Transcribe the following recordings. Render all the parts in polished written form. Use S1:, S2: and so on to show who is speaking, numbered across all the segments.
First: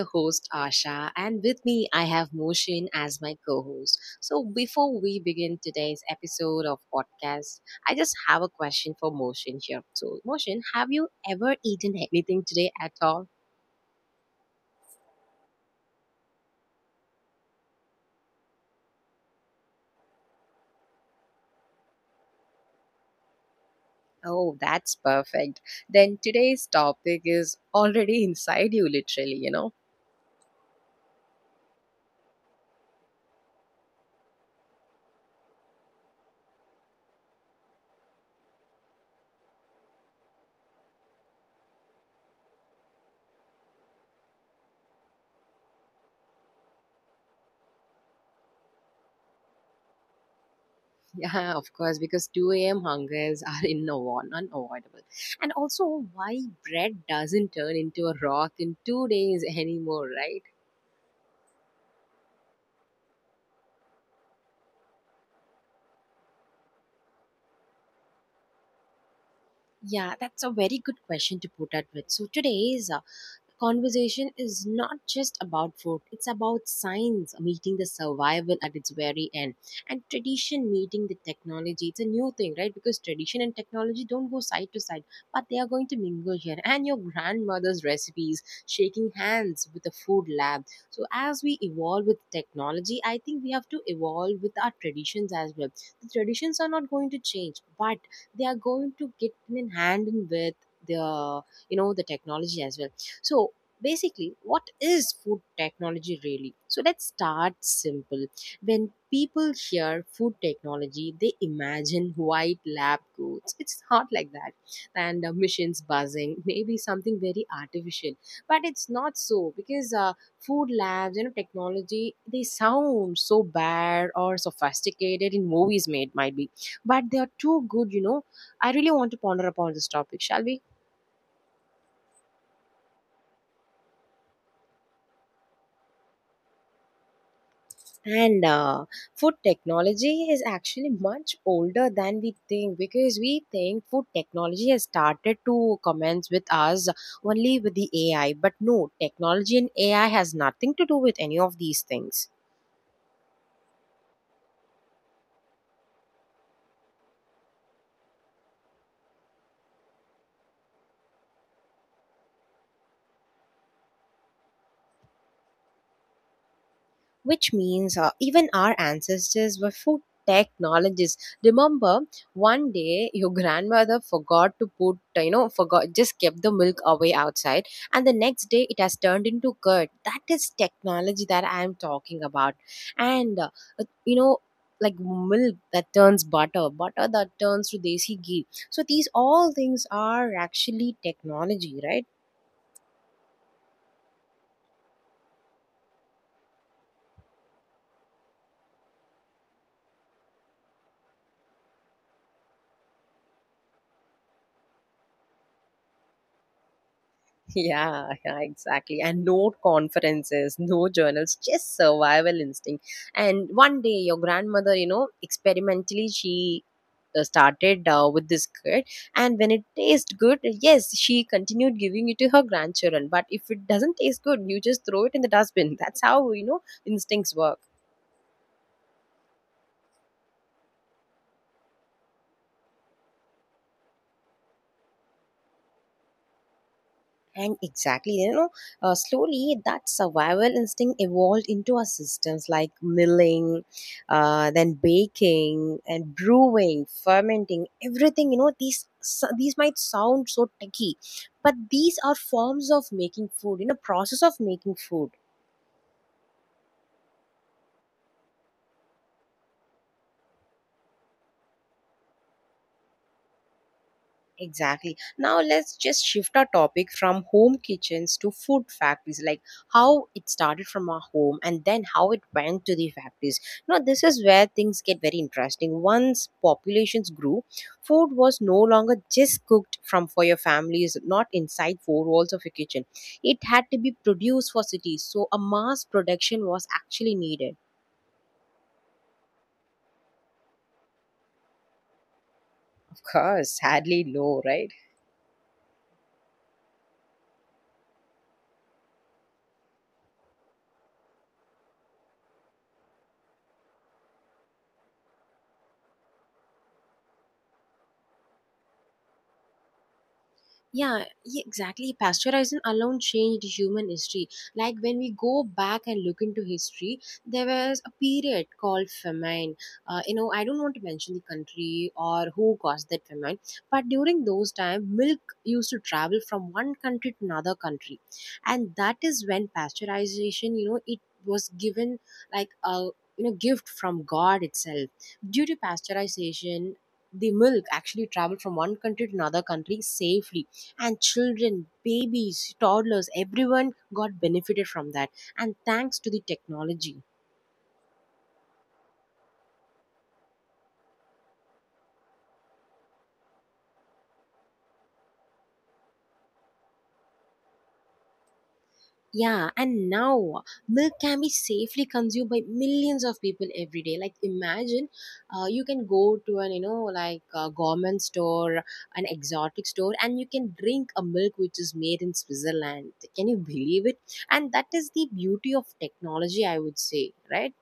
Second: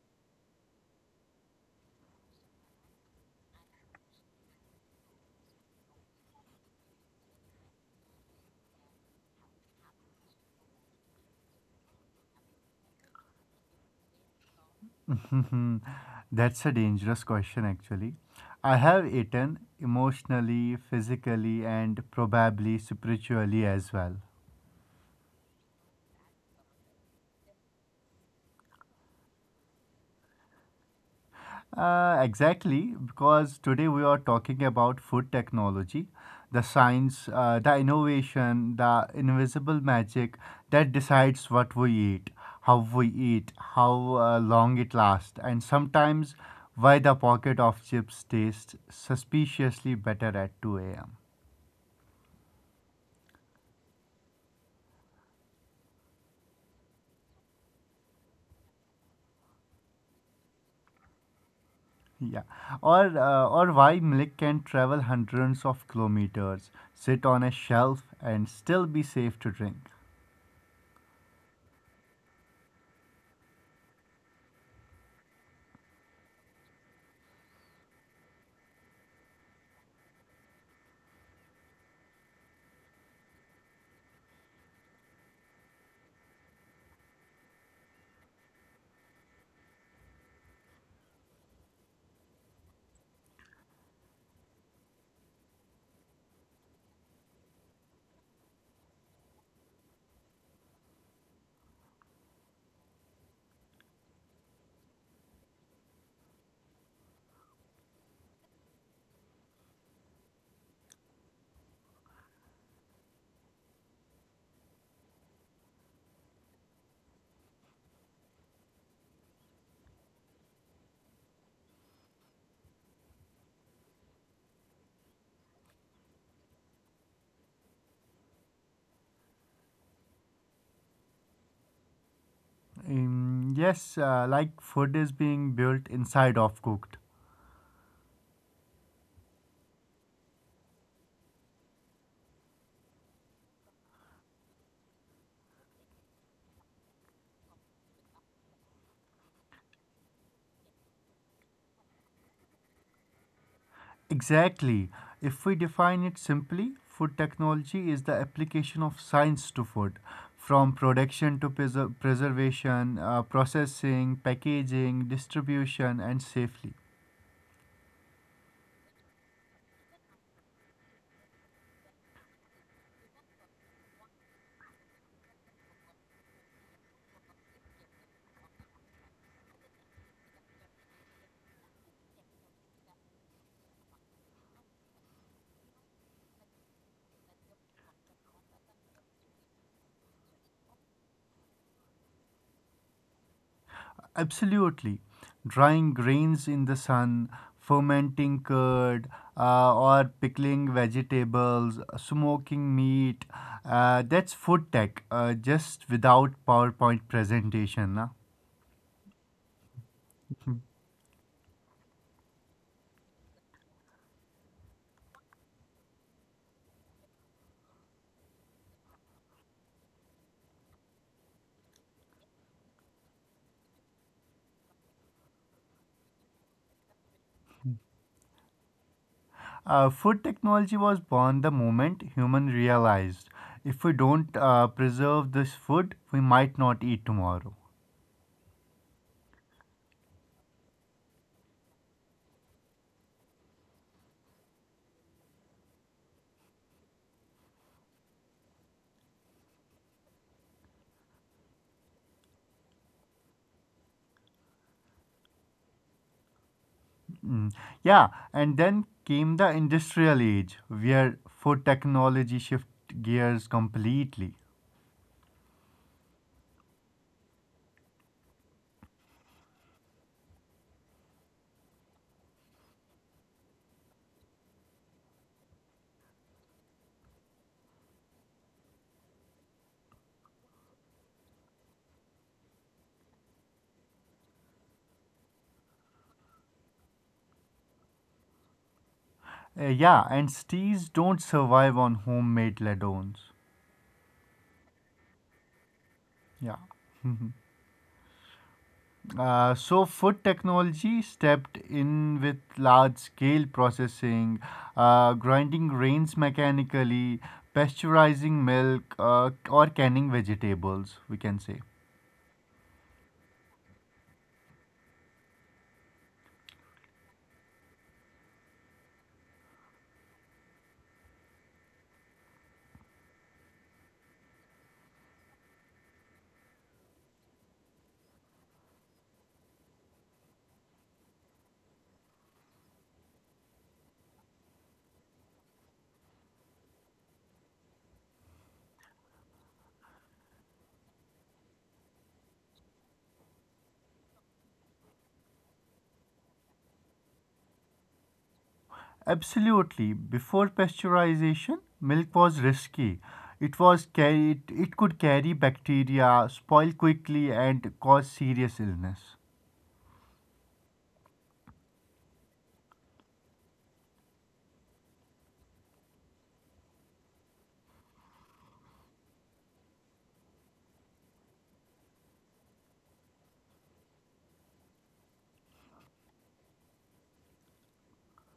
S1: your host Asha, and with me I have Moshin as my co-host. So before we begin today's episode of podcast, I just have a question for Moshin here. So Moshin, have you ever eaten anything today at all?
S2: Mhm. That's a dangerous question, actually. I have eaten emotionally, physically, and probably spiritually as well.
S1: Oh, that's perfect. Then today's topic is already inside you, literally.
S2: Exactly, because today we are talking about food technology, the science, the innovation, the invisible magic that decides what we eat, how we eat, how long it lasts, and sometimes why the pocket of chips tastes suspiciously better at 2 a.m.
S1: Yeah, of course, because 2 a.m. hungers are unavoidable. And also, why bread doesn't turn into a rock in 2 days anymore, right?
S2: Yeah, or why milk can travel hundreds of kilometers, sit on a shelf, and still be safe to drink.
S1: Yeah, that's a very good question to put up with. So today is conversation is not just about food, it's about science meeting the survival at its very end and tradition meeting the technology. It's a new thing, right? Because tradition and technology don't go side to side, but they are going to mingle here. And your grandmother's recipes, shaking hands with the food lab. So, as we evolve with technology, I think we have to evolve with our traditions as well. The traditions are not going to change, but they are going to get in hand in with the you know the technology as well. So, basically, what is food technology really? So, let's start simple. When people hear food technology, they imagine white lab coats. It's not like that. And machines buzzing, maybe something very artificial. But it's not so, because food labs, you know, technology, they sound so bad or sophisticated in movies made, might be. But they are too good, you know. I really want to ponder upon this topic, shall we?
S2: Yes, like food is being built inside of cooked.
S1: And food technology is actually much older than we think, because we think food technology has started to commence with us only with the AI. But no, technology and AI has nothing to do with any of these things.
S2: Exactly. If we define it simply, food technology is the application of science to food, from production to preservation, processing, packaging, distribution, and safely.
S1: Which means even our ancestors were food technologists. Remember, one day your grandmother forgot to put you know forgot just kept the milk away outside, and the next day it has turned into curd. That is technology that I am talking about. And uh, uh, you know like milk that turns butter, butter that turns to desi ghee, so these all things are actually technology, right?
S2: Absolutely. Drying grains in the sun, fermenting curd, or pickling vegetables, smoking meat. That's food tech, just without PowerPoint presentation. Na?
S1: Yeah, yeah, exactly. And no conferences, no journals, just survival instinct. And one day, your grandmother, you know, experimentally, she started with this kid. And when it tastes good, yes, she continued giving it to her grandchildren. But if it doesn't taste good, you just throw it in the dustbin. That's how, you know, instincts work.
S2: Food technology was born the moment human realized if we don't preserve this food, we might not eat tomorrow.
S1: And exactly, you know, slowly that survival instinct evolved into our systems like milling, then baking and brewing, fermenting, everything. You know, these might sound so techy, but these are forms of making food. You know, process of making food.
S2: Yeah, and then came the industrial age where food technology shift gears completely.
S1: Exactly. Now let's just shift our topic from home kitchens to food factories, like how it started from our home and then how it went to the factories. Now, this is where things get very interesting. Once populations grew, food was no longer just cooked from for your families, not inside four walls of a kitchen. It had to be produced for cities, so a mass production was actually needed.
S2: Yeah, and stees don't survive on homemade ladons.
S1: Of course, sadly low, right?
S2: Yeah. So food technology stepped in with large scale processing, grinding grains mechanically, pasteurizing milk, or canning vegetables, we can say.
S1: Exactly. Pasteurization alone changed human history. Like when we go back and look into history, there was a period called famine. You know, I don't want to mention the country or who caused that famine, but during those time, milk used to travel from one country to another country, and that is when pasteurization, you know, it was given like a gift from God itself. Due to pasteurization, the milk actually traveled from one country to another country safely, and children, babies, toddlers, everyone got benefited from that. And thanks to the technology.
S2: Absolutely. Before pasteurization, milk was risky. It was carried, it could carry bacteria, spoil quickly, and cause serious illness.
S1: Yeah, and now milk can be safely consumed by millions of people every day. Like imagine, you can go to an like a government store, an exotic store, and you can drink a milk which is made in Switzerland. Can you believe it? And that is the beauty of technology, I would say, right?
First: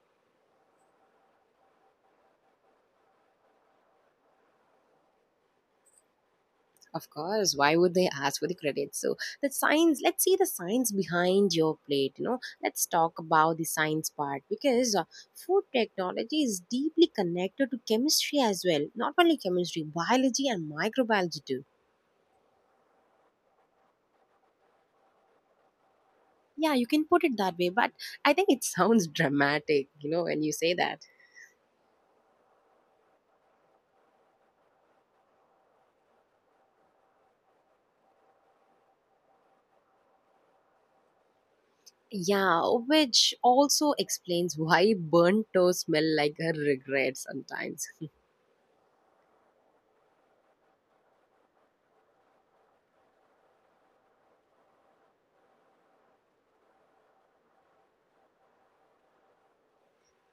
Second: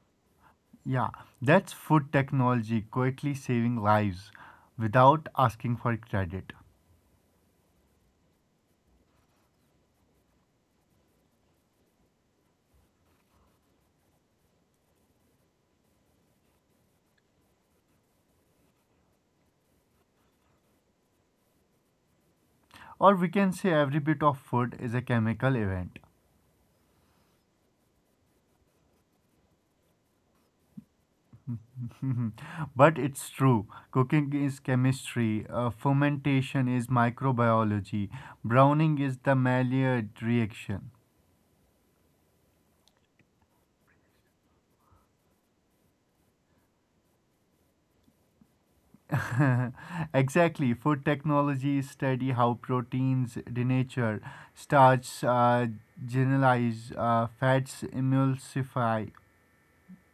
S2: Yeah, that's food technology quietly saving lives without asking for credit.
S1: Of course, why would they ask for the credit? So the science, let's see the science behind your plate. You know, let's talk about the science part, because food technology is deeply connected to chemistry as well. Not only chemistry, biology and microbiology too.
S2: Or we can say every bit of food is a chemical event.
S1: Yeah, you can put it that way, but I think it sounds dramatic, you know, when you say that.
S2: but it's true. Cooking is chemistry, fermentation is microbiology, browning is the Maillard reaction.
S1: Yeah, which also explains why burnt toast smell like a regret sometimes.
S2: exactly, food technology study how proteins denature, starch generalize, fats emulsify,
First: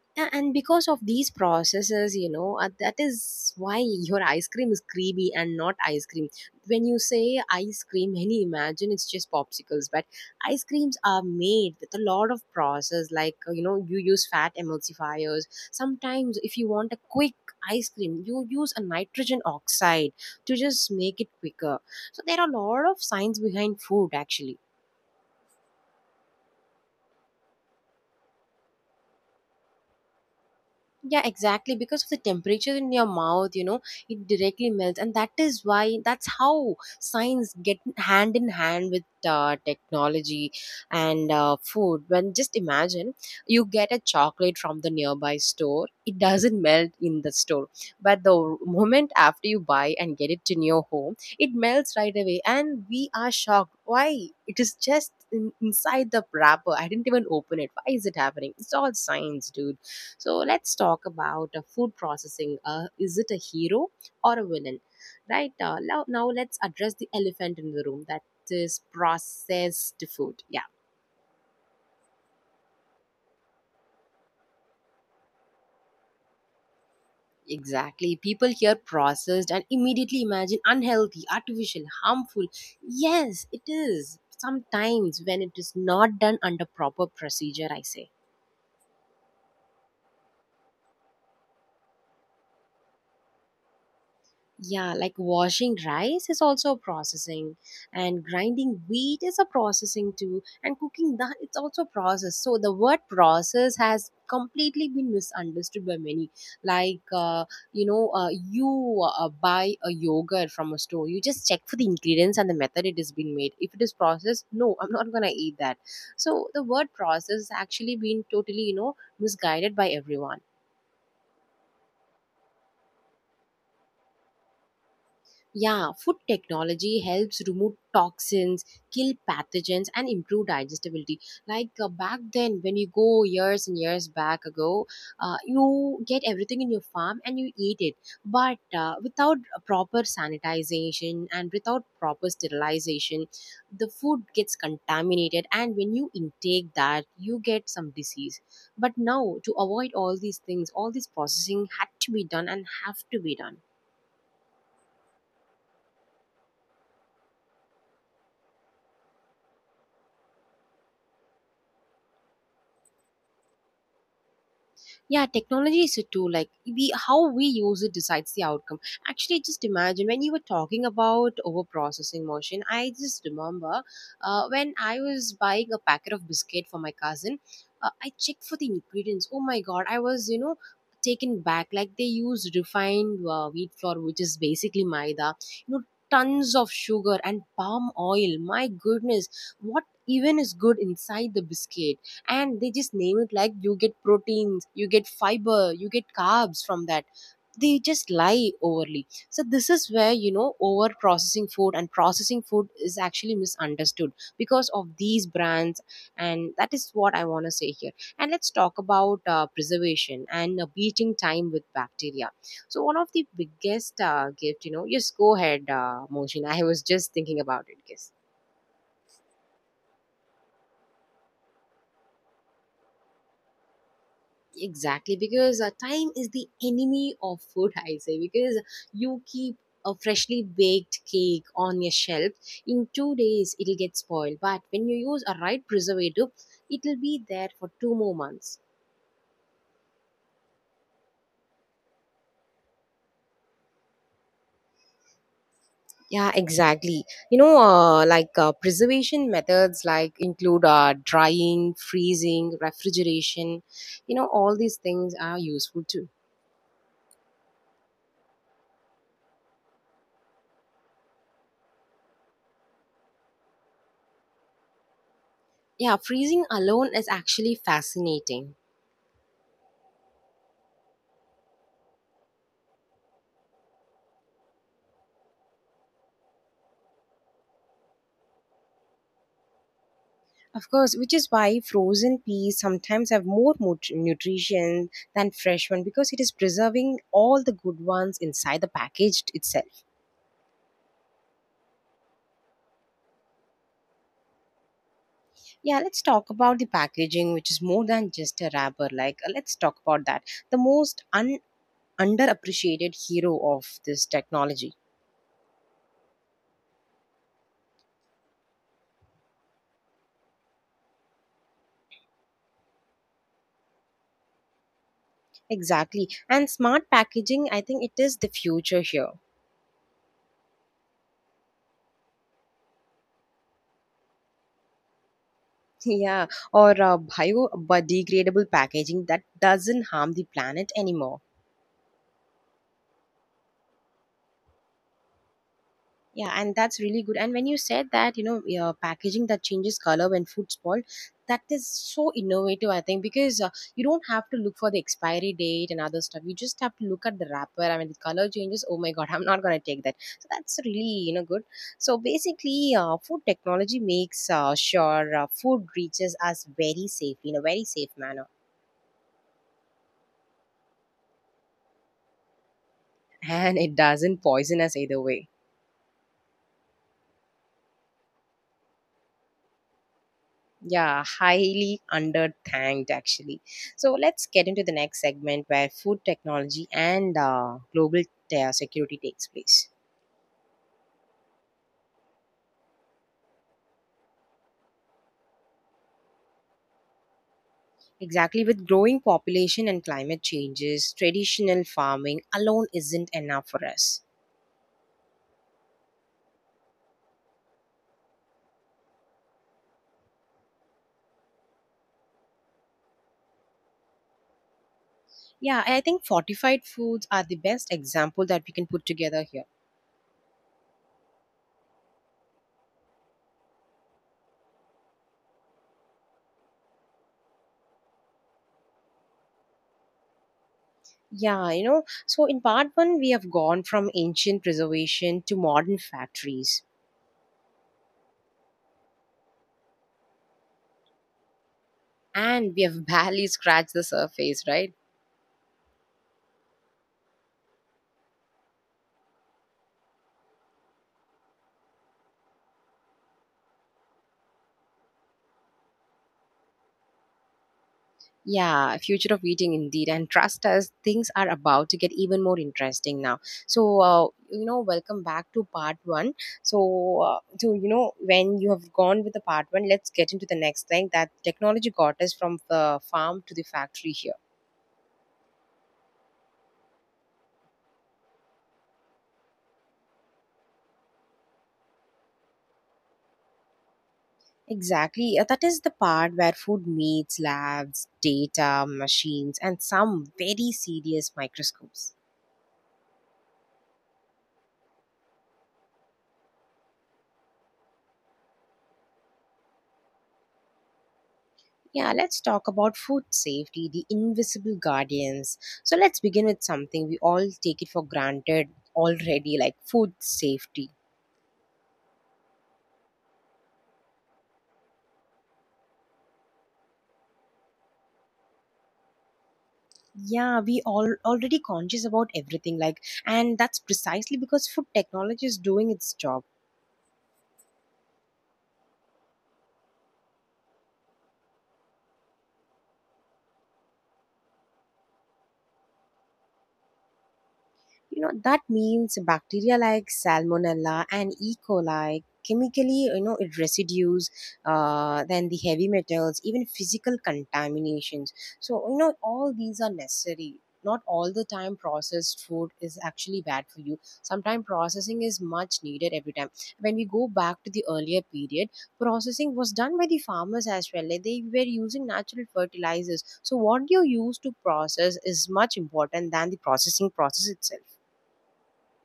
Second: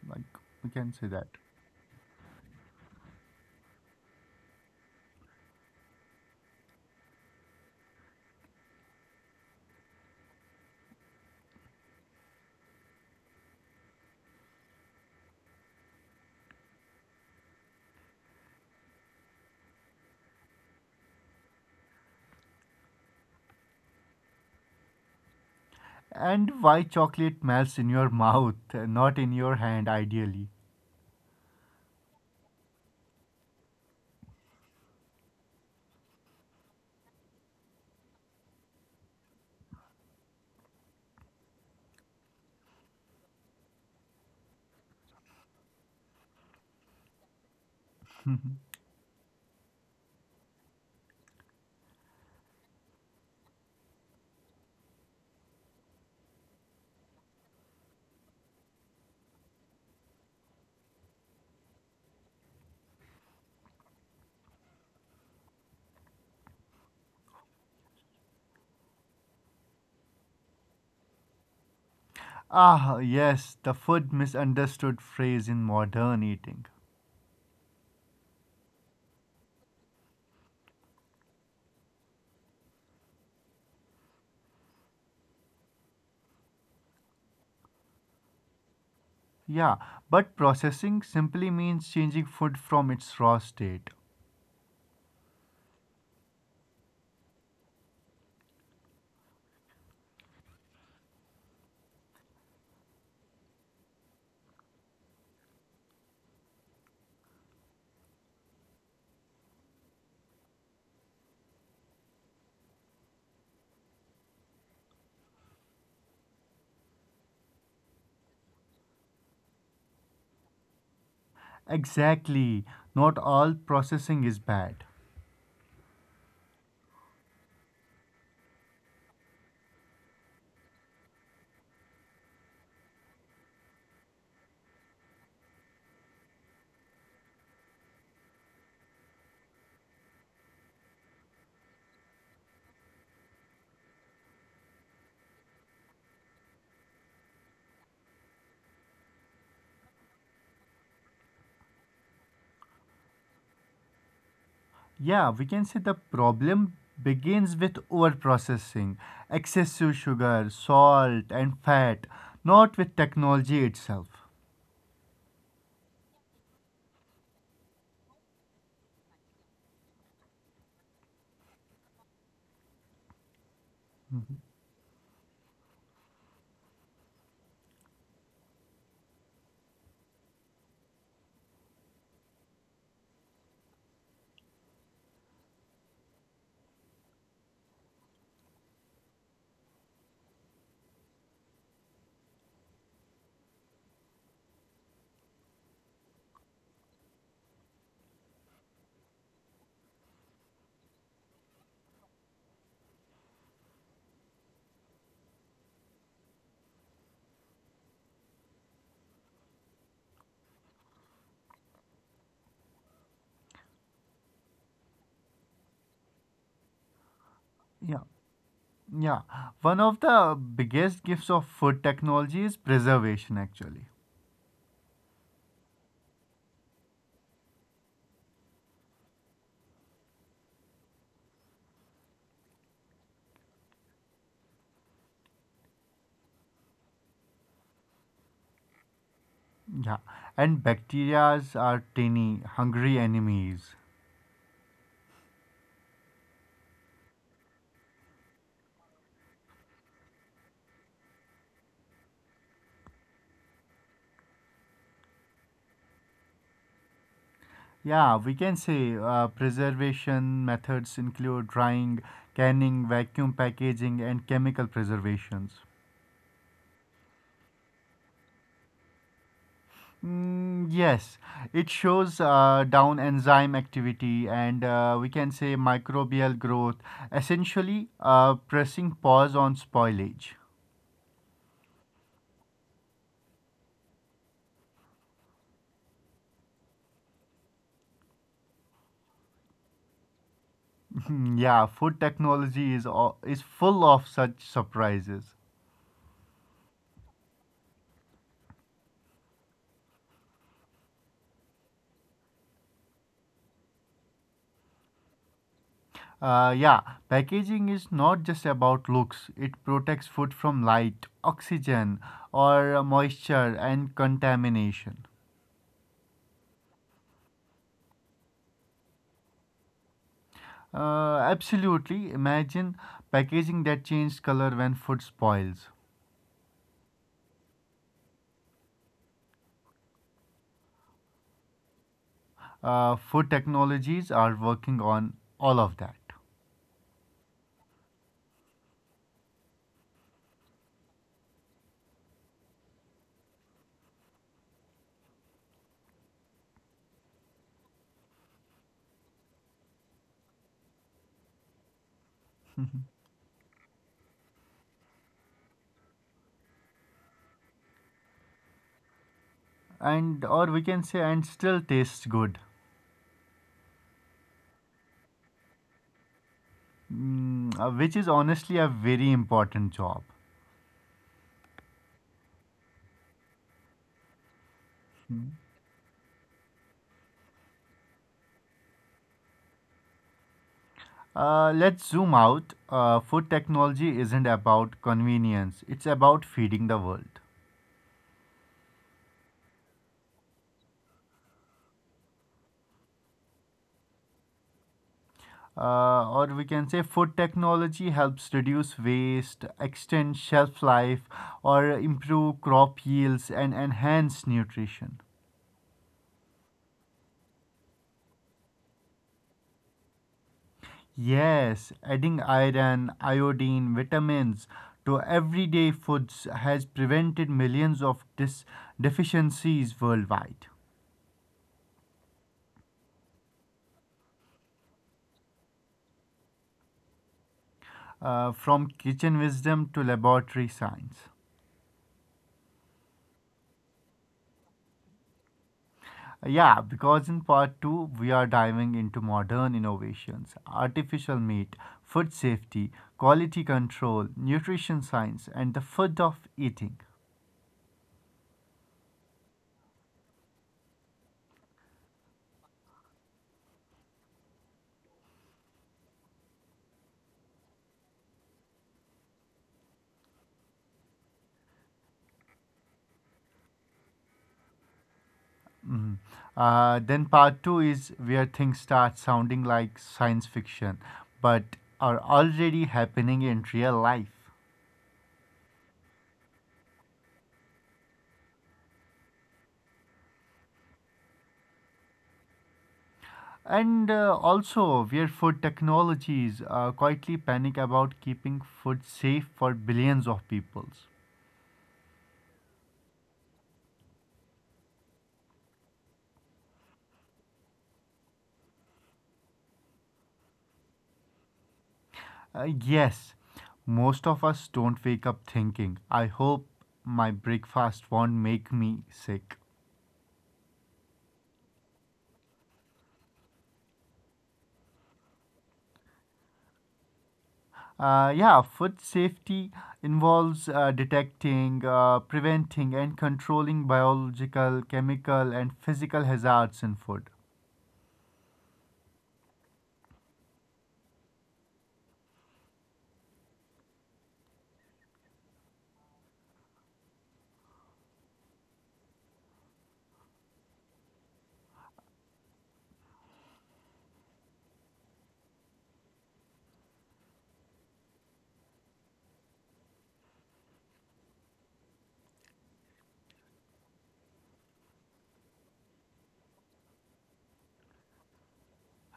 S2: like
S1: And
S2: we
S1: because
S2: can
S1: of
S2: say that.
S1: these processes, you know, that is why your ice cream is creamy and not ice cream. When you say ice cream, many imagine it's just popsicles, but ice creams are made with a lot of process, like you know, you use fat emulsifiers. Sometimes if you want a quick ice cream, you use a nitrogen oxide to just make it quicker. So there are a lot of science behind food, actually.
S2: And why chocolate melts in your mouth, not in your hand, ideally.
S1: Yeah, exactly. Because of the temperature in your mouth, you know, it directly melts. And that is why, that's how science get hand in hand with technology and food. When just imagine you get a chocolate from the nearby store, it doesn't melt in the store. But the moment after you buy and get it in your home, it melts right away. And we are shocked. Why? It is just inside the wrapper. I didn't even open it. Why is it happening? It's all science, dude. So let's talk about food processing. Is it a hero or a villain? Right, now, let's address the elephant in the room, that is processed food. Yeah,
S2: Ah, yes, the food misunderstood phrase in modern eating.
S1: exactly. People hear processed and immediately imagine unhealthy, artificial, harmful. Yes, it is. Sometimes when it is not done under proper procedure, I say.
S2: Yeah, but processing simply means changing food from its raw state.
S1: Yeah, like washing rice is also processing, and grinding wheat is a processing too, and cooking that it's also process. So the word process has completely been misunderstood by many. Like you know, you buy a yogurt from a store, you just check for the ingredients and the method it has been made. If it is processed, no, I'm not gonna eat that. So the word process has actually been totally, you know, misguided by everyone.
S2: Exactly, not all processing is bad.
S1: Yeah, food technology helps remove toxins, kill pathogens, and improve digestibility. Like back then, when you go years and years back ago, you get everything in your farm and you eat it. But without proper sanitization and without proper sterilization, the food gets contaminated. And when you intake that, you get some disease. But now, to avoid all these things, all this processing had to be done and have to be done.
S2: Yeah, we can say the problem begins with overprocessing, excessive sugar, salt, and fat, not with technology itself.
S1: Yeah, technology is a tool. Like, we how we use it decides the outcome. Actually, just imagine, when you were talking about over processing motion, I just remember, when I was buying a packet of biscuit for my cousin, I checked for the ingredients. Oh my God, I was, you know, taken back, like they use refined wheat flour, which is basically maida, you know, tons of sugar and palm oil. My goodness, what even is good inside the biscuit? And they just name it like you get proteins, you get fiber, you get carbs from that. They just lie overly. So this is where, you know, over processing food and processing food is actually misunderstood because of these brands. And that is what I want to say here. And let's talk about preservation and beating time with bacteria. So one of the biggest gift, you know, just go ahead, Mohsin. I was just thinking
S2: Yeah,
S1: about it, yes.
S2: Yeah, one of the biggest gifts of food technology is preservation, actually.
S1: Exactly, because time is the enemy of food, I say, because you keep a freshly baked cake on your shelf, in 2 days it'll get spoiled. But when you use a right preservative, it'll be there for two more months.
S2: Yeah, and bacterias are tiny, hungry enemies.
S1: Yeah, exactly. You know, preservation methods like include drying, freezing, refrigeration. You know, all these things are useful too.
S2: Yeah, we can say preservation methods include drying, canning, vacuum packaging, and chemical preservations.
S1: Yeah, freezing alone is actually fascinating.
S2: Mm, yes, it shows down enzyme activity and we can say microbial growth, essentially pressing pause on spoilage.
S1: Of course, which is why frozen peas sometimes have more nutrition than fresh one, because it is preserving all the good ones inside the packaged itself.
S2: Hmm, yeah, food technology is full of such surprises.
S1: Yeah, let's talk about the packaging, which is more than just a wrapper. Like, let's talk about that. The most underappreciated hero of this technology.
S2: Yeah, packaging is not just about looks. It protects food from light, oxygen, or moisture and contamination.
S1: Exactly. And smart packaging, I think it is the future here.
S2: Absolutely. Imagine packaging that changes color when food spoils.
S1: Yeah, or biodegradable packaging that doesn't harm the planet anymore.
S2: Food technologies are working on all of that,
S1: Yeah, and that's really good. And when you said that, yeah, packaging that changes color when food spoiled, that is so innovative, I think, because you don't have to look for the expiry date and other stuff. You just have to look at the wrapper. I mean, the color changes. Oh my God, I'm not going to take that. So that's really, good. So basically, food technology makes sure food reaches us very safe in a very safe manner.
S2: and or we can say, and still tastes good,
S1: And it doesn't poison us either way.
S2: mm, which is honestly a very important job.
S1: Yeah, highly underthanked actually. So let's get into the next segment where food technology and global security takes place.
S2: Let's zoom out. Food technology isn't about convenience, it's about feeding the world.
S1: Exactly, with growing population and climate changes, traditional farming alone isn't enough for us.
S2: Or we can say food technology helps reduce waste, extend shelf life, or improve crop yields and enhance nutrition.
S1: Yeah, I think fortified foods are the best example that we can put together here.
S2: Yes, adding iron, iodine, vitamins to everyday foods has prevented millions of deficiencies worldwide,
S1: Yeah, you know, so in part one, we have gone from ancient preservation to modern factories,
S2: from kitchen wisdom to laboratory science.
S1: and we have barely scratched the surface, right?
S2: Yeah, because in part 2, we are diving into modern innovations, artificial meat, food safety, quality control, nutrition science, and the food of eating.
S1: Yeah, future of eating indeed. And trust us, things are about to get even more interesting now. So, welcome back to part one. So, when you have gone with the part one, let's get into the next thing that technology got us from the farm to the factory here.
S2: Then part two is where things start sounding like science fiction, but are already happening in real life.
S1: Exactly. That is the part where food meets labs, data, machines, and some very serious microscopes.
S2: And also, where food technologies quietly panic about keeping food safe for billions of people.
S1: Yeah, let's talk about food safety, the invisible guardians. So let's begin with something we all take it for granted already, like food safety.
S2: Yes, most of us don't wake up thinking, I hope my breakfast won't make me sick.
S1: Yeah, we all already conscious about everything, like, and that's precisely because food technology is doing its job.
S2: Yeah, food safety involves detecting, preventing, and controlling biological, chemical, and physical hazards in food.
S1: You know, that means bacteria like Salmonella and E. coli chemically, it residues, then the heavy metals, even physical contaminations. So, all these are necessary. Not all the time processed food is actually bad for you. Sometimes processing is much needed every time. When we go back to the earlier period, processing was done by the farmers as well. Like they were using natural fertilizers. So what you use to process is much important than the processing process itself.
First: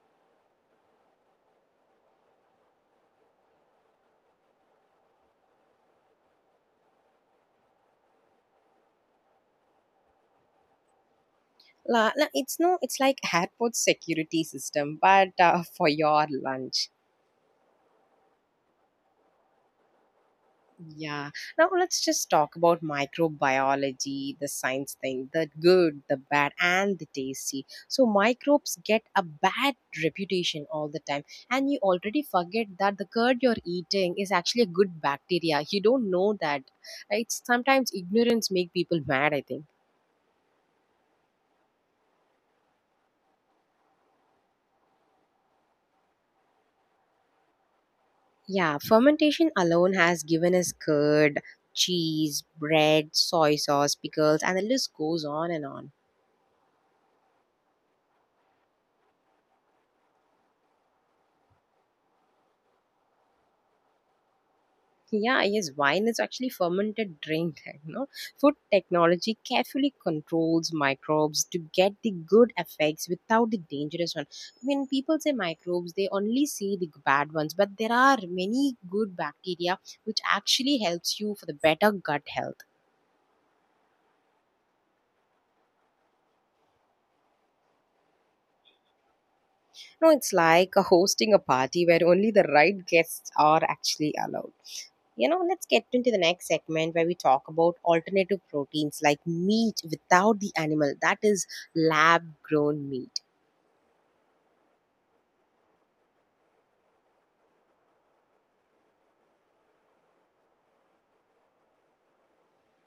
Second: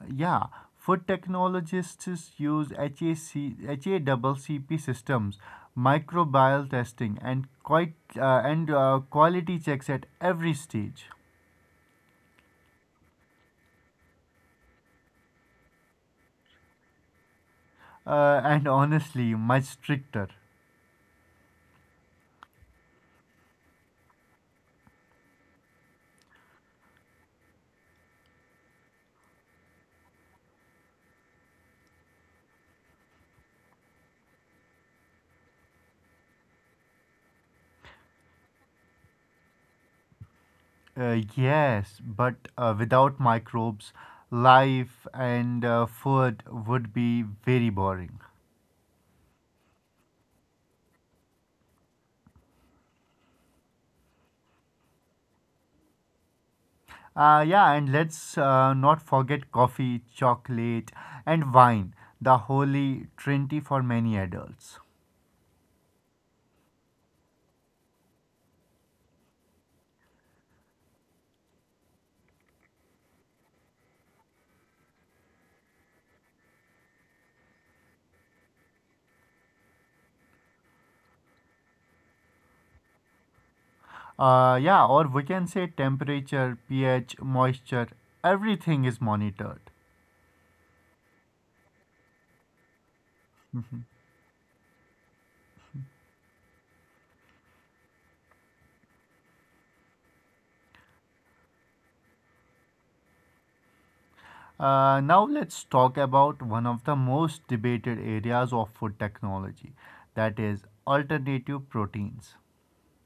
S2: Yeah, food technologists use HACCP systems, microbial testing, and quality checks at every stage.
S1: La, no, it's like airport security system, but for your lunch.
S2: And honestly, much stricter.
S1: Yeah. Now let's just talk about microbiology, the science thing, the good, the bad, and the tasty. So microbes get a bad reputation all the time, and you already forget that the curd you're eating is actually a good bacteria. You don't know that. It's sometimes ignorance make people mad. I think.
S2: Yes, but without microbes, life and food would be very boring.
S1: Yeah, fermentation alone has given us curd, cheese, bread, soy sauce, pickles, and the list goes on and on.
S2: Yeah, and let's not forget coffee, chocolate, and wine, the holy trinity for many adults.
S1: Yeah, yes, wine is actually fermented drink. You know, food technology carefully controls microbes to get the good effects without the dangerous one. When people say microbes, they only see the bad ones, but there are many good bacteria which actually helps you for the better gut health.
S2: Yeah, or we can say temperature, pH, moisture, everything is monitored.
S1: No, it's like hosting a party where only the right guests are actually allowed. You know, let's get into the next segment where we talk about alternative proteins like meat without the animal, that is lab grown meat.
S2: Now let's talk about one of the most debated areas of food technology, that is alternative proteins.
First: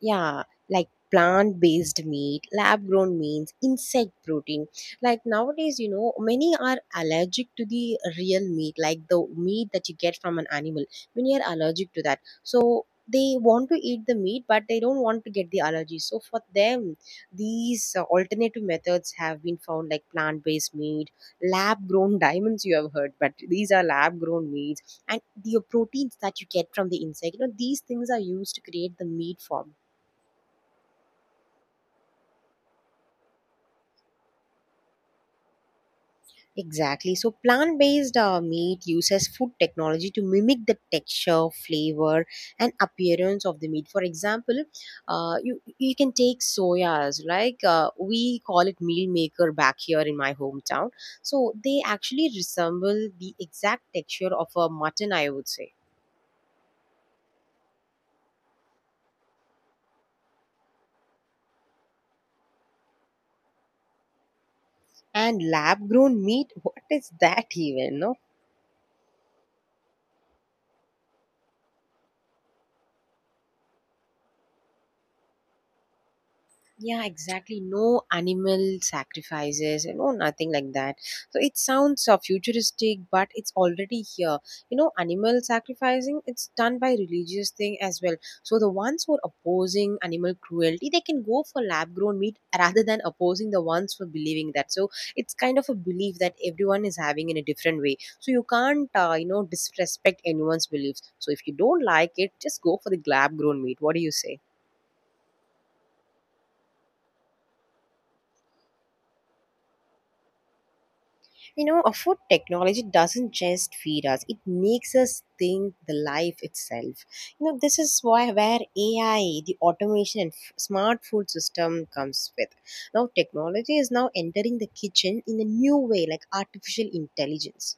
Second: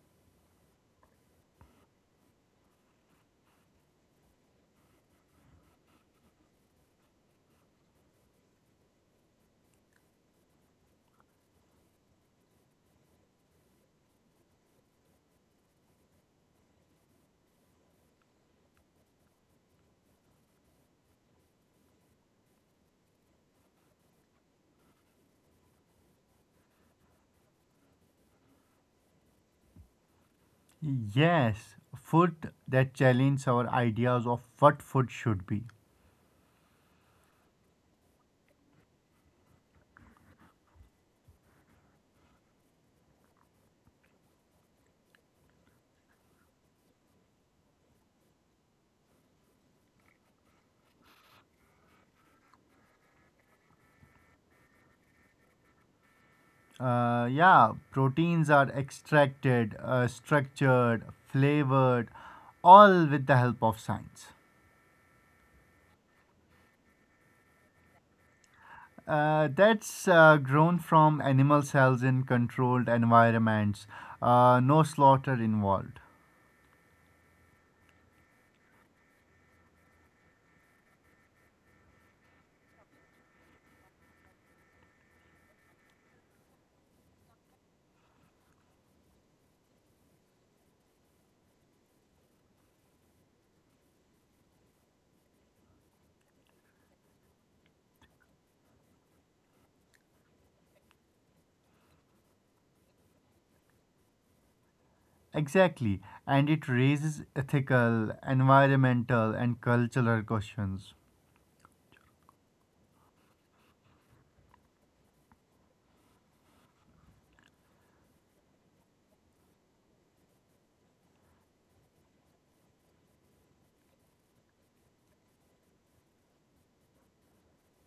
S1: Yeah, like plant based meat, lab grown meats, insect protein. Like nowadays, you know, many are allergic to the real meat, like the meat that you get from an animal. Many are allergic to that, so they want to eat the meat but they don't want to get the allergy. So for them, these alternative methods have been found, like plant based meat, lab grown diamonds you have heard, but these are lab grown meats and the proteins that you get from the insect. You know, these things are used to create the meat form.
S2: Yes, food that challenge our ideas of what food should be.
S1: Exactly. So, plant based meat uses food technology to mimic the texture, flavor, and appearance of the meat. For example, you can take soyas, like we call it meal maker back here in my hometown. So, they actually resemble the exact texture of a mutton, I would say.
S2: Yeah, proteins are extracted, structured, flavored, all with the help of science.
S1: And lab grown meat, what is that even? No?
S2: That's grown from animal cells in controlled environments, no slaughter involved.
S1: Yeah, exactly. No animal sacrifices, you know, nothing like that. So it sounds futuristic, but it's already here. You know, animal sacrificing, it's done by religious thing as well. So the ones who are opposing animal cruelty, they can go for lab grown meat rather than opposing the ones for believing that. So it's kind of a belief that everyone is having in a different way. So you can't, disrespect anyone's beliefs. So if you don't like it, just go for the lab grown meat. What do you say?
S2: Exactly, and it raises ethical, environmental, and cultural questions.
S1: You know, a food technology doesn't just feed us, it makes us think the life itself. You know, this is why where AI, the automation and smart food system comes with. Now technology is now entering the kitchen in a new way like artificial intelligence.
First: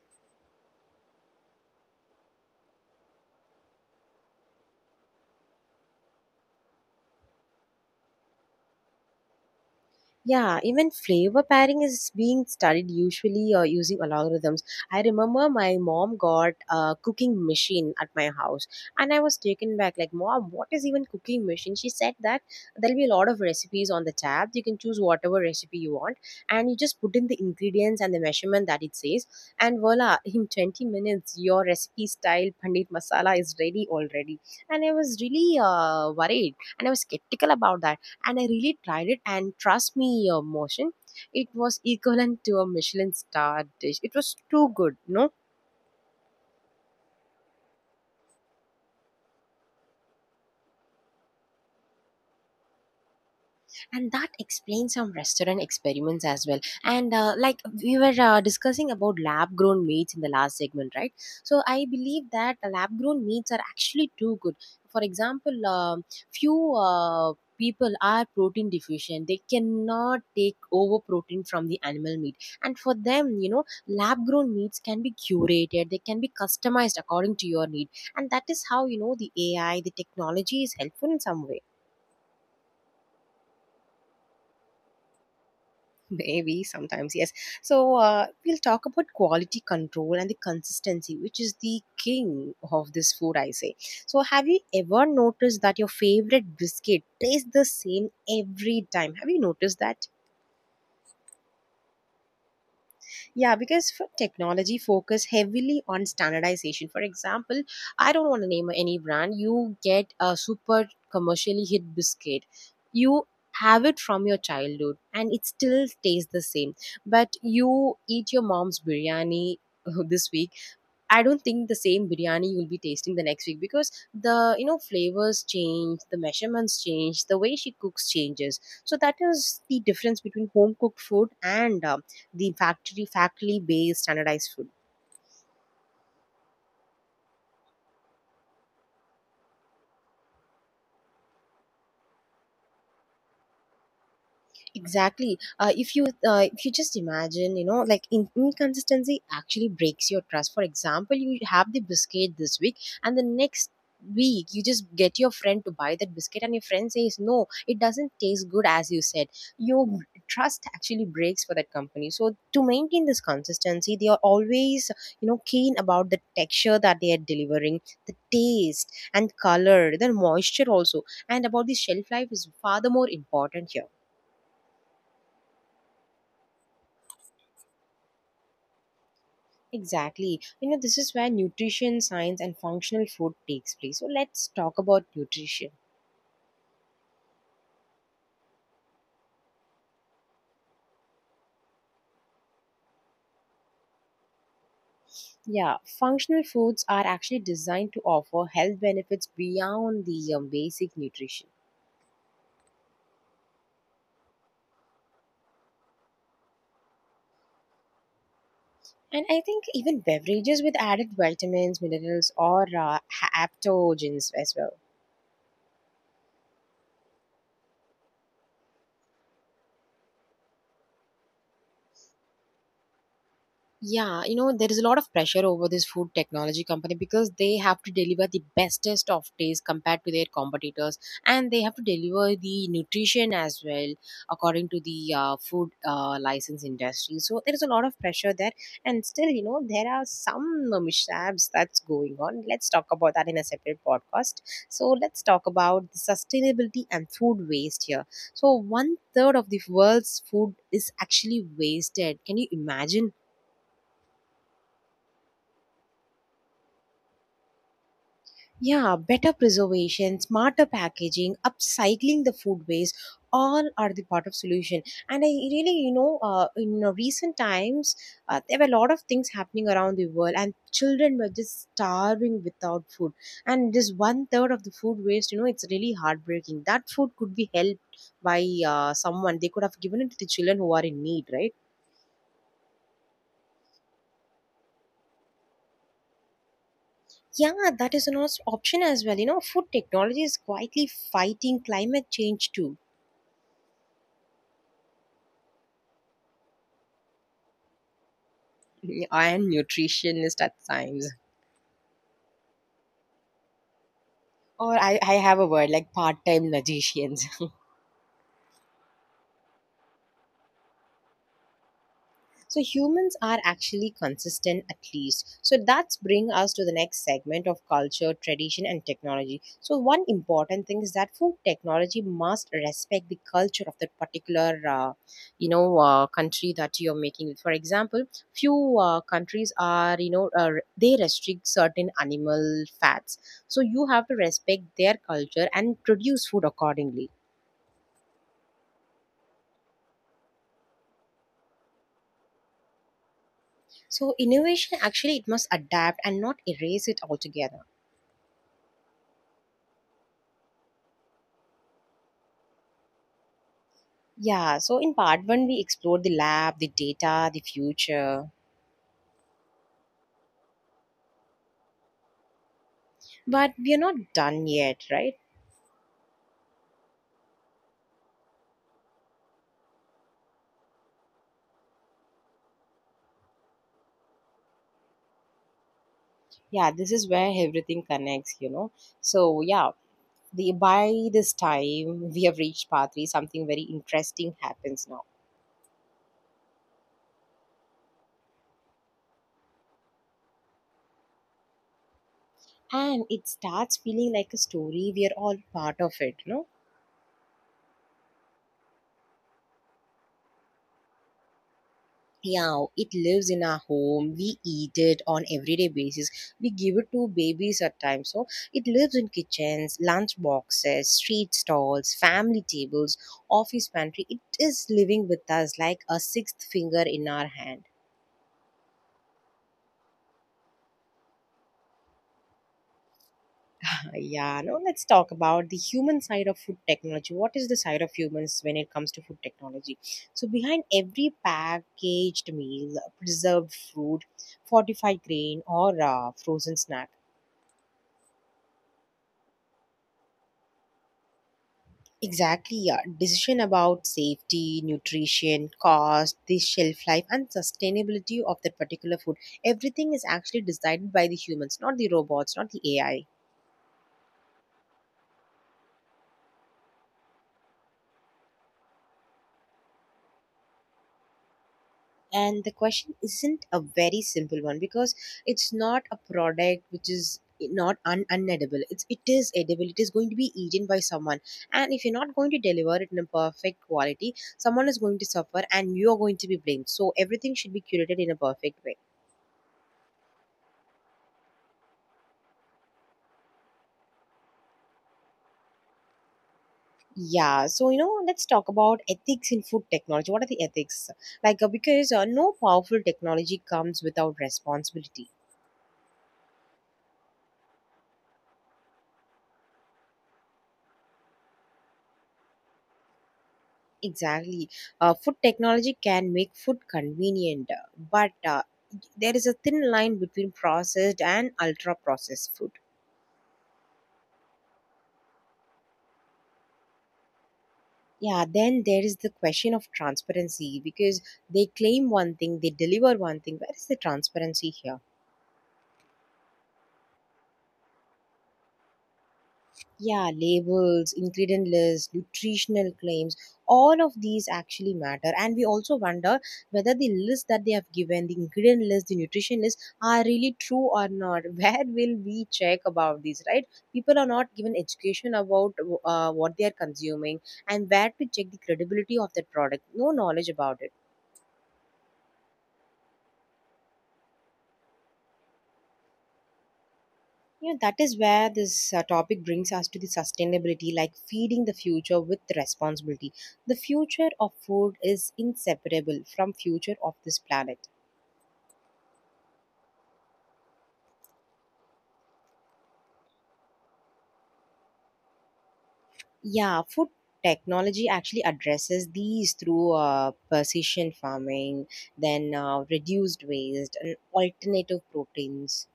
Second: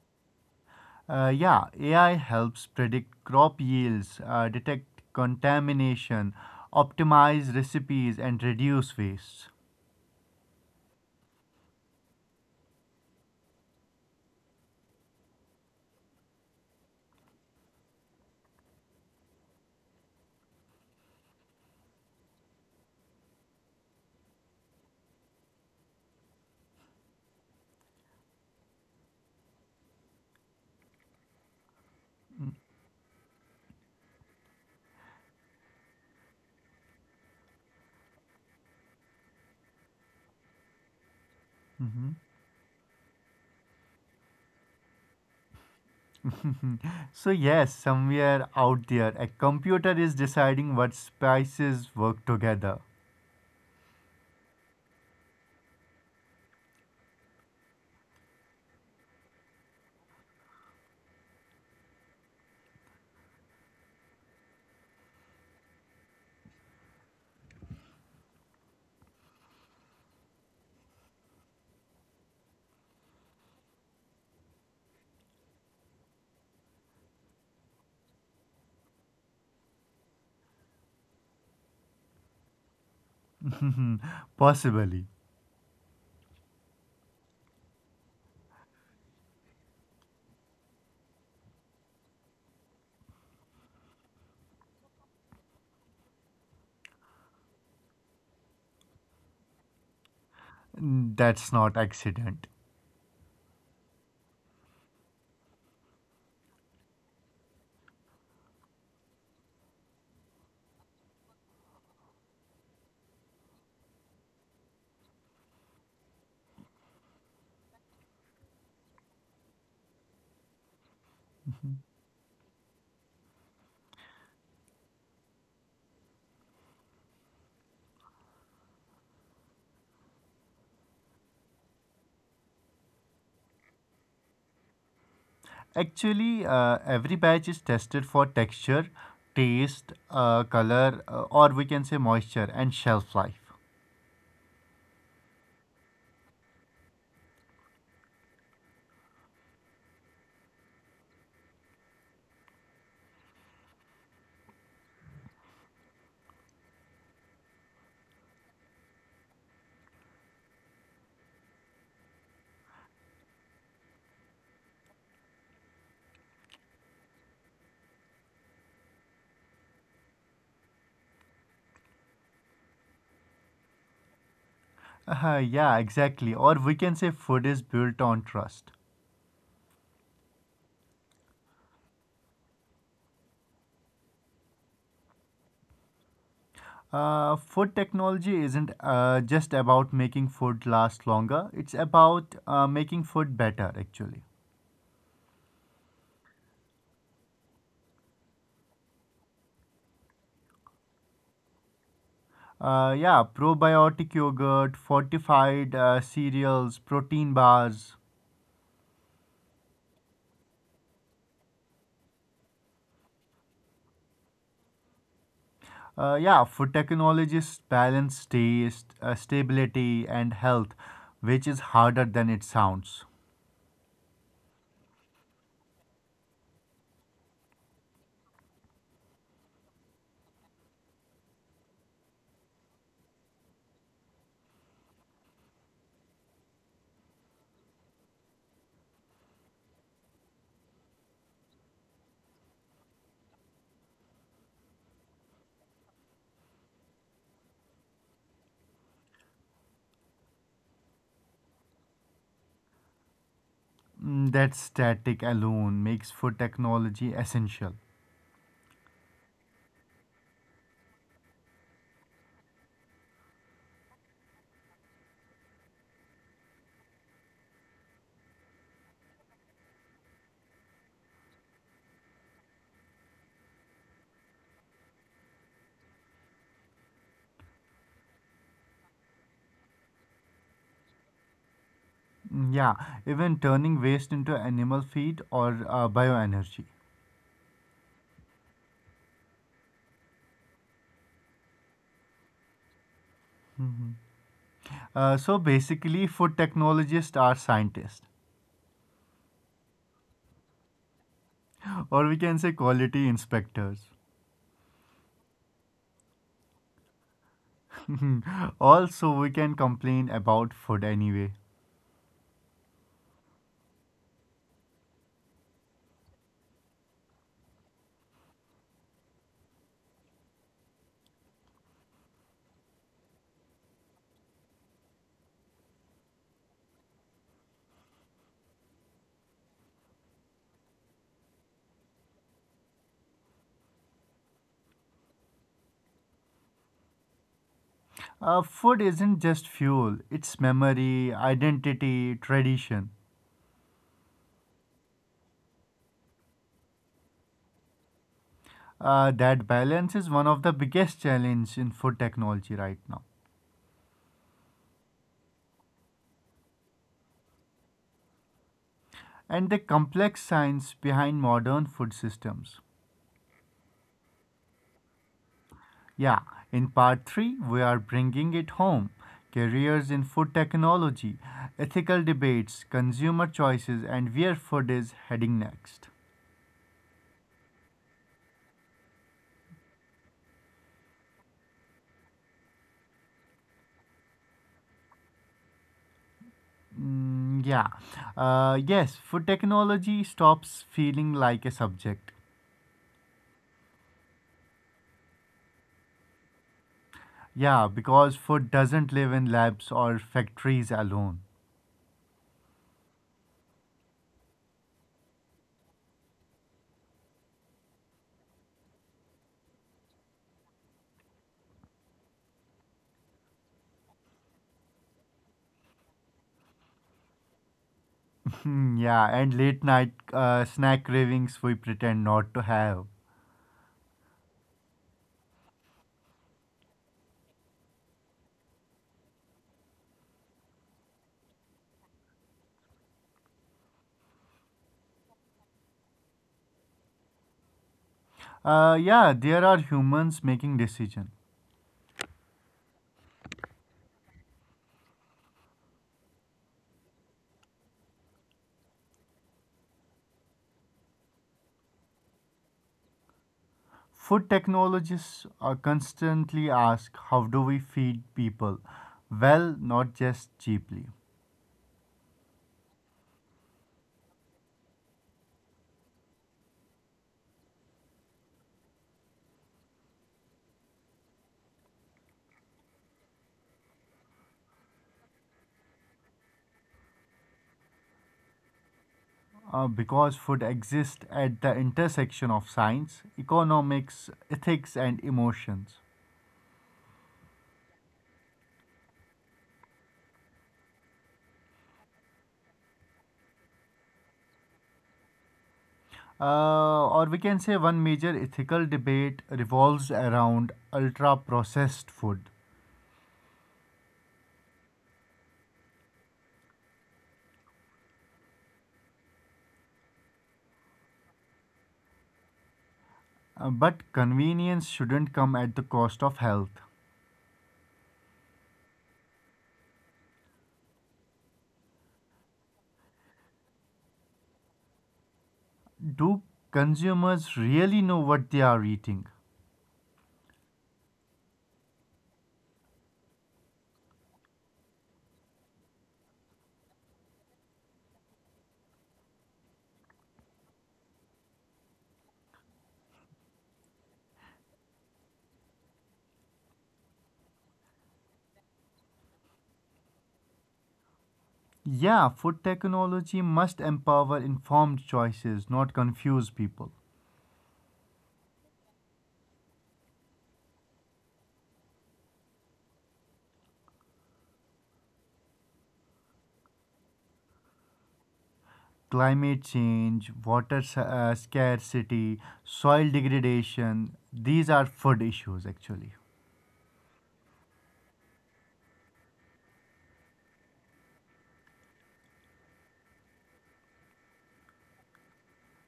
S2: Yeah, AI helps predict crop yields, detect contamination, optimize recipes, and reduce waste.
S1: Yeah, even flavor pairing is being studied usually using algorithms. I remember my mom got a cooking machine at my house and I was taken back like mom, what is even cooking machine? She said that there'll be a lot of recipes on the tab. You can choose whatever recipe you want and you just put in the ingredients and the measurement that it says, and voila, in 20 minutes your recipe style paneer masala is ready already. And I was really worried and I was skeptical about that, and I really tried it. And trust me, your motion, it was
S2: Mhm.
S1: equivalent to a Michelin star dish. It was too good, no?
S2: so, yes, somewhere out there, a computer is deciding what spices work together.
S1: And that explains some restaurant experiments as well, and like we were discussing about lab grown meats in the last segment, right? So I believe that lab grown meats are actually too good. For example, few uh, people are protein deficient, they cannot take over protein from the animal meat, and for them, you know, lab grown meats can be curated, they can be customized according to your need. And that is how, you know, the AI, the technology is helpful in some way.
S2: Possibly.
S1: Maybe sometimes, yes. So we'll talk about quality control and the consistency, which is the king of this food, I say. So, have you ever noticed that your favorite biscuit tastes the same every time? Have you noticed that?
S2: That's not accident.
S1: Yeah, because for technology focus heavily on standardization. For example, I don't want to name any brand. You get a super commercially hit biscuit. You have it from your childhood and it still tastes the same. But you eat your mom's biryani this week, I don't think the same biryani you'll be tasting the next week, because the, you know, flavors change, the measurements change, the way she cooks changes. So that is the difference between home cooked food and the factory based standardized food.
S2: Actually, every batch is tested for texture, taste, color, or we can say moisture and shelf life.
S1: Exactly. If you just imagine, you know, like inconsistency actually breaks your trust. For example, you have the biscuit this week, and the next week you just get your friend to buy that biscuit, and your friend says no, it doesn't taste good as you said. Your trust actually breaks for that company. So to maintain this consistency, they are always, you know, keen about the texture that they are delivering, the taste and color, the moisture also, and about the shelf life is far the more important here.
S2: Yeah, exactly. Or we can say food is built on trust.
S1: Exactly. You know, this is where nutrition science and functional food takes place. So let's talk about nutrition.
S2: Food technology isn't just about making food last longer, it's about making food better, actually.
S1: Yeah, functional foods are actually designed to offer health benefits beyond the basic nutrition.
S2: Yeah, probiotic yogurt, fortified cereals, protein bars.
S1: And I think even beverages with added vitamins, minerals, or aptogens as well.
S2: Yeah, food technologists balance taste, stability, and health, which is harder than it sounds.
S1: Yeah, you know, there is a lot of pressure over this food technology company because they have to deliver the bestest of taste compared to their competitors, and they have to deliver the nutrition as well according to the food license industry. So there is a lot of pressure there, and still, you know, there are some mishaps that's going on. Let's talk about that in a separate podcast. So let's talk about the sustainability and food waste here. So one third of the world's food is actually wasted. Can you imagine?
S2: Mm, that static alone makes food technology essential.
S1: Yeah, better preservation, smarter packaging, upcycling the food waste, all are the part of solution. And I really, you know, in recent times, there were a lot of things happening around the world, and children were just starving without food. And this one third of the food waste, you know, it's really heartbreaking. That food could be helped by someone. They could have given it to the children who are in need, right?
S2: Mm, yeah, even turning waste into animal feed or bioenergy.
S1: Yeah, that is an option as well. You know, food technology is quietly fighting climate change too.
S2: So basically, food technologists are scientists,
S1: I am nutritionist at times.
S2: or we can say quality inspectors.
S1: Or I have a word like part time magicians.
S2: also, we can complain about food anyway.
S1: So humans are actually consistent at least. So that's bring us to the next segment of culture, tradition and technology. So one important thing is that food technology must respect the culture of that particular country that you're making it. For example, few countries are they restrict certain animal fats. So you have to respect their culture and produce food accordingly.
S2: Food isn't just fuel, it's memory, identity, tradition.
S1: So innovation actually it must adapt and not erase it altogether.
S2: That balance is one of the biggest challenges in food technology right now.
S1: Yeah, so in part one, we explored the lab, the data, the future,
S2: And the complex science behind modern food systems.
S1: but we are not done yet, right?
S2: Yeah, in part 3, we are bringing it home careers in food technology, ethical debates, consumer choices, and where food is heading next.
S1: Yeah, this is where everything connects, you know. So, yeah, by this time, we have reached part three, something very interesting happens now.
S2: Mm, yeah, yes, food technology stops feeling like a subject.
S1: And it starts feeling like a story. We are all part of it, you know.
S2: Yeah, because food doesn't live in labs or factories alone.
S1: Yeah, it lives in our home, we eat it on everyday basis, we give it to babies at times. So it lives in kitchens, lunch boxes, street stalls, family tables, office pantry. It is living with us like a sixth finger in our hand.
S2: Hmm, yeah, and late night snack cravings we pretend not to have.
S1: Yeah, now let's talk about the human side of food technology. What is the side of humans when it comes to food technology? So behind every packaged meal, preserved fruit, fortified grain or frozen snack.
S2: Yeah, there are humans making decision.
S1: Exactly, yeah. Decision about safety, nutrition, cost, the shelf life, and sustainability of that particular food. Everything is actually decided by the humans, not the robots, not the AI.
S2: Food technologists constantly ask how do we feed people? Well, not just cheaply.
S1: And the question isn't a very simple one, because it's not a product which is not unedible. It is edible. It is going to be eaten by someone. And if you're not going to deliver it in a perfect quality, someone is going to suffer and you're going to be blamed. So everything should be curated in a perfect way.
S2: Because food exists at the intersection of science, economics, ethics, and emotions.
S1: Yeah, so you know, let's talk about ethics in food technology. What are the ethics? Like, because no powerful technology comes without responsibility.
S2: Or we can say one major ethical debate revolves around ultra processed food.
S1: Exactly. Food technology can make food convenient, but there is a thin line between processed and ultra processed food.
S2: But convenience shouldn't come at the cost of health.
S1: Yeah, then there is the question of transparency, because they claim one thing, they deliver one thing. Where is the transparency here?
S2: Do consumers really know what they are eating?
S1: Yeah, labels, ingredient lists, nutritional claims, all of these actually matter. And we also wonder whether the list that they have given, the ingredient list, the nutrition list, are really true or not. Where will we check about this, right? People are not given education about what they are consuming and where to check the credibility of that product. No knowledge about it.
S2: Yeah, food technology must empower informed choices, not confuse people.
S1: Yeah, that is where this topic brings us to the sustainability, like feeding the future with responsibility. The future of food is inseparable from future of this planet.
S2: Climate change, water scarcity, soil degradation, these are food issues actually.
S1: Yeah, food technology actually addresses these through precision farming, then reduced waste and alternative proteins.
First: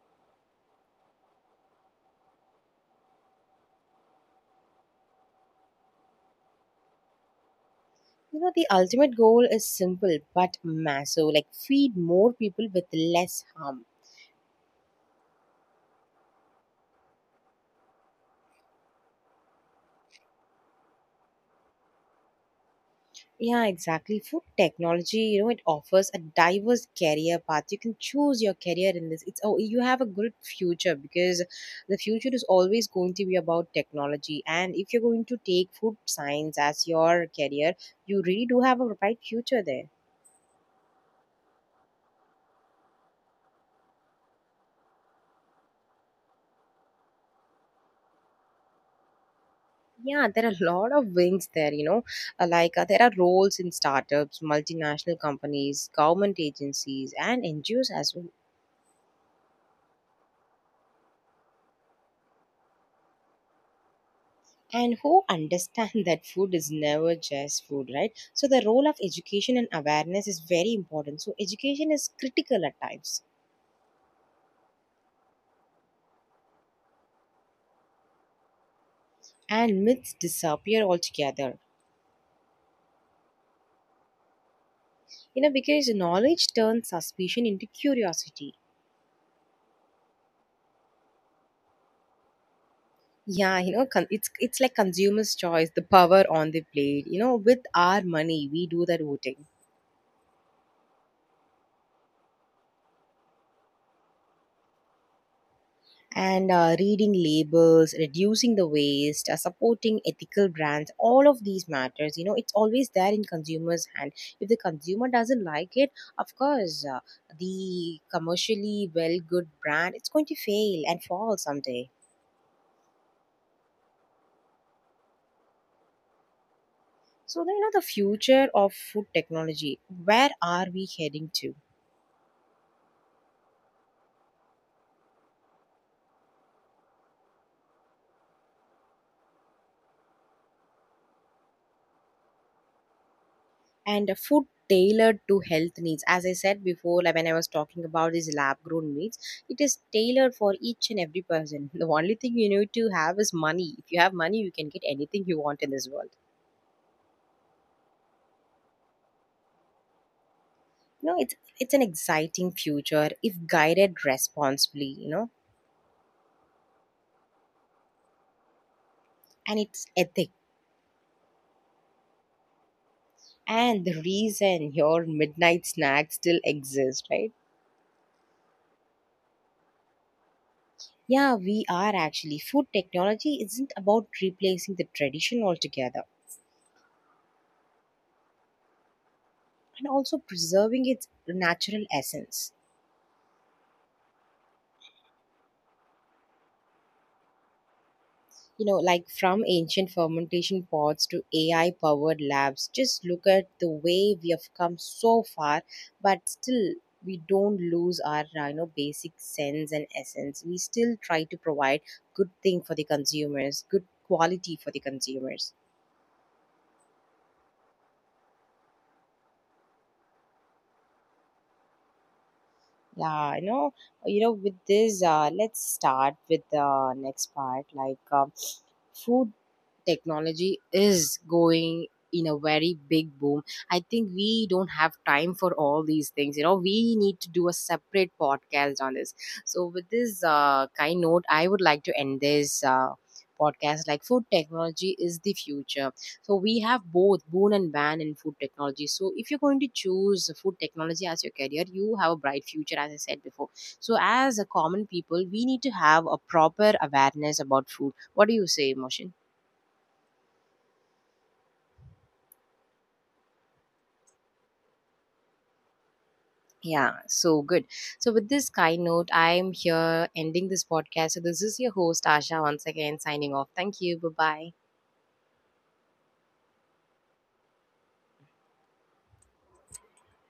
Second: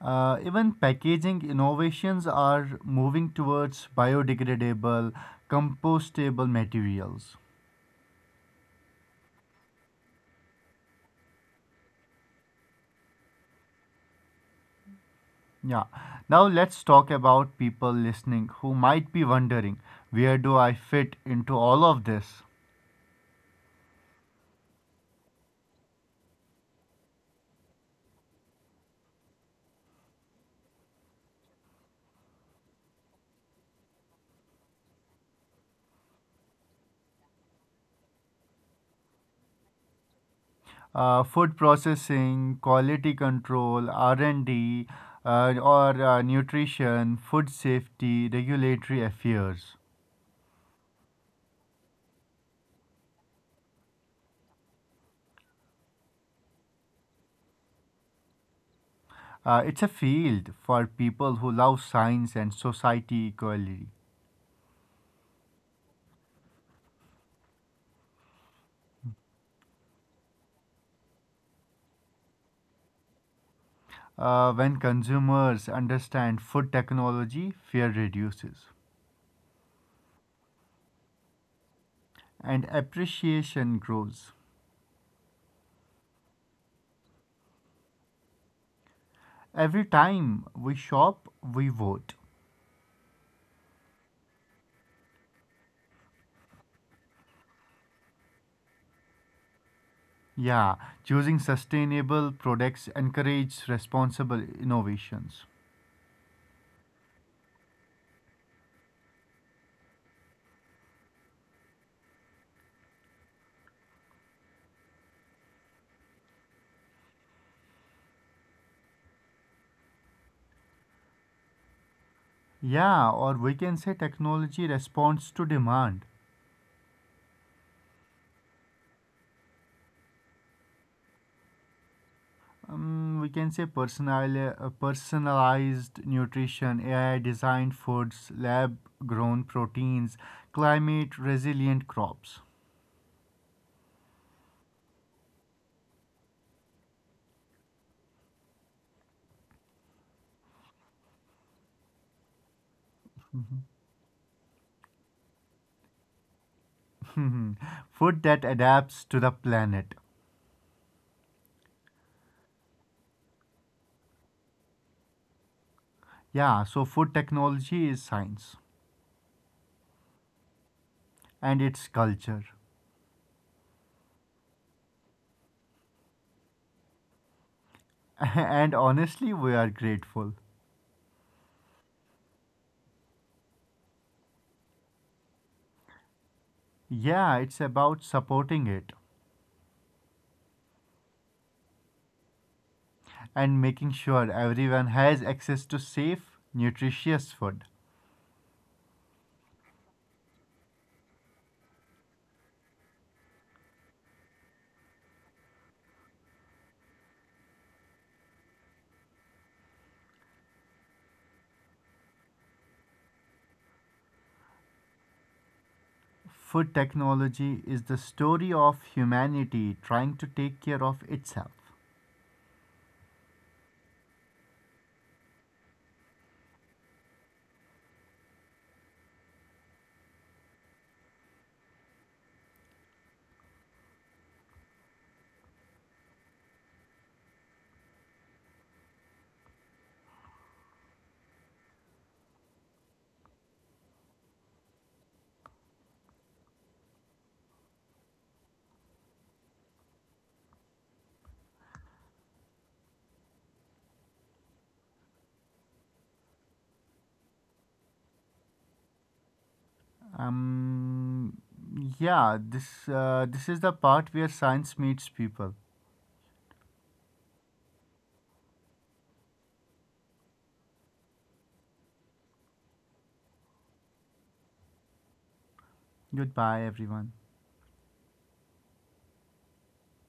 S2: Even packaging innovations are moving towards biodegradable, compostable materials.
S1: You know, the ultimate goal is simple but massive, like feed more people with less harm.
S2: Yeah. Now let's talk about people listening who might be wondering where do I fit into all of this?
S1: Yeah, exactly. Food technology, you know, it offers a diverse career path. You can choose your career in this. It's oh, you have a good future, because the future is always going to be about technology. And if you're going to take food science as your career, you really do have a bright future there.
S2: Food processing, quality control, R&D, or nutrition, food safety, regulatory affairs.
S1: Yeah, there are a lot of wings there, you know. Like there are roles in startups, multinational companies, government agencies, and NGOs as well.
S2: It's a field for people who love science and society equally.
S1: And who understand that food is never just food, right? So the role of education and awareness is very important. So education is critical at times,
S2: When consumers understand food technology, fear reduces
S1: and myths disappear altogether.
S2: and appreciation grows.
S1: You know, because knowledge turns suspicion into curiosity.
S2: Every time we shop, we vote.
S1: Yeah, you know, it's like consumers choice, the power on the plate, you know. With our money we do that voting.
S2: Yeah, choosing sustainable products encourages responsible innovations.
S1: And reading labels, reducing the waste, supporting ethical brands, all of these matters, you know. It's always there in consumers hand. If the consumer doesn't like it, of course the commercially well good brand it's going to fail and fall someday.
S2: Yeah, or we can say technology responds to demand.
S1: So you know, the future of food technology, where are we heading to?
S2: We can say personalized nutrition, AI designed foods, lab grown proteins, climate resilient crops.
S1: And a food tailored to health needs, as I said before, like when I was talking about these lab grown meats, it is tailored for each and every person. The only thing you need to have is money. If you have money, you can get anything you want in this world.
S2: Mhm. Food that adapts to the planet.
S1: You know, it's an exciting future if guided responsibly, you know.
S2: Yeah, so food technology is science
S1: And it's ethic,
S2: and it's culture.
S1: and the reason your midnight snack still exists, right?
S2: and honestly, we are grateful.
S1: Yeah, we are actually. Food technology isn't about replacing the tradition altogether,
S2: Yeah, it's about supporting it
S1: and also preserving its natural essence.
S2: and making sure everyone has access to safe, nutritious food.
S1: You know, like from ancient fermentation pots to AI powered labs, just look at the way we have come so far, but still we don't lose our basic sense and essence. We still try to provide good thing for the consumers, good quality for the consumers.
S2: Food technology is the story of humanity trying to take care of itself.
S1: Yeah, you know. You know, with this let's start with the next part. Like food technology is going in a very big boom. I think we don't have time for all these things, you know. We need to do a separate podcast on this. So with this kind note I would like to end this podcast. Like food technology is the future. So we have both boon and ban in food technology. So if you're going to choose food technology as your career, you have a bright future, as I said before. So as a common people we need to have a proper awareness about food. What do you say, motion?
S2: Um, this is the part where science meets people.
S1: Yeah, so good. So, with this kind note, I'm here ending this podcast. So, this is your host, Asha, once again signing off. Thank you. Bye bye.
S2: Goodbye, everyone.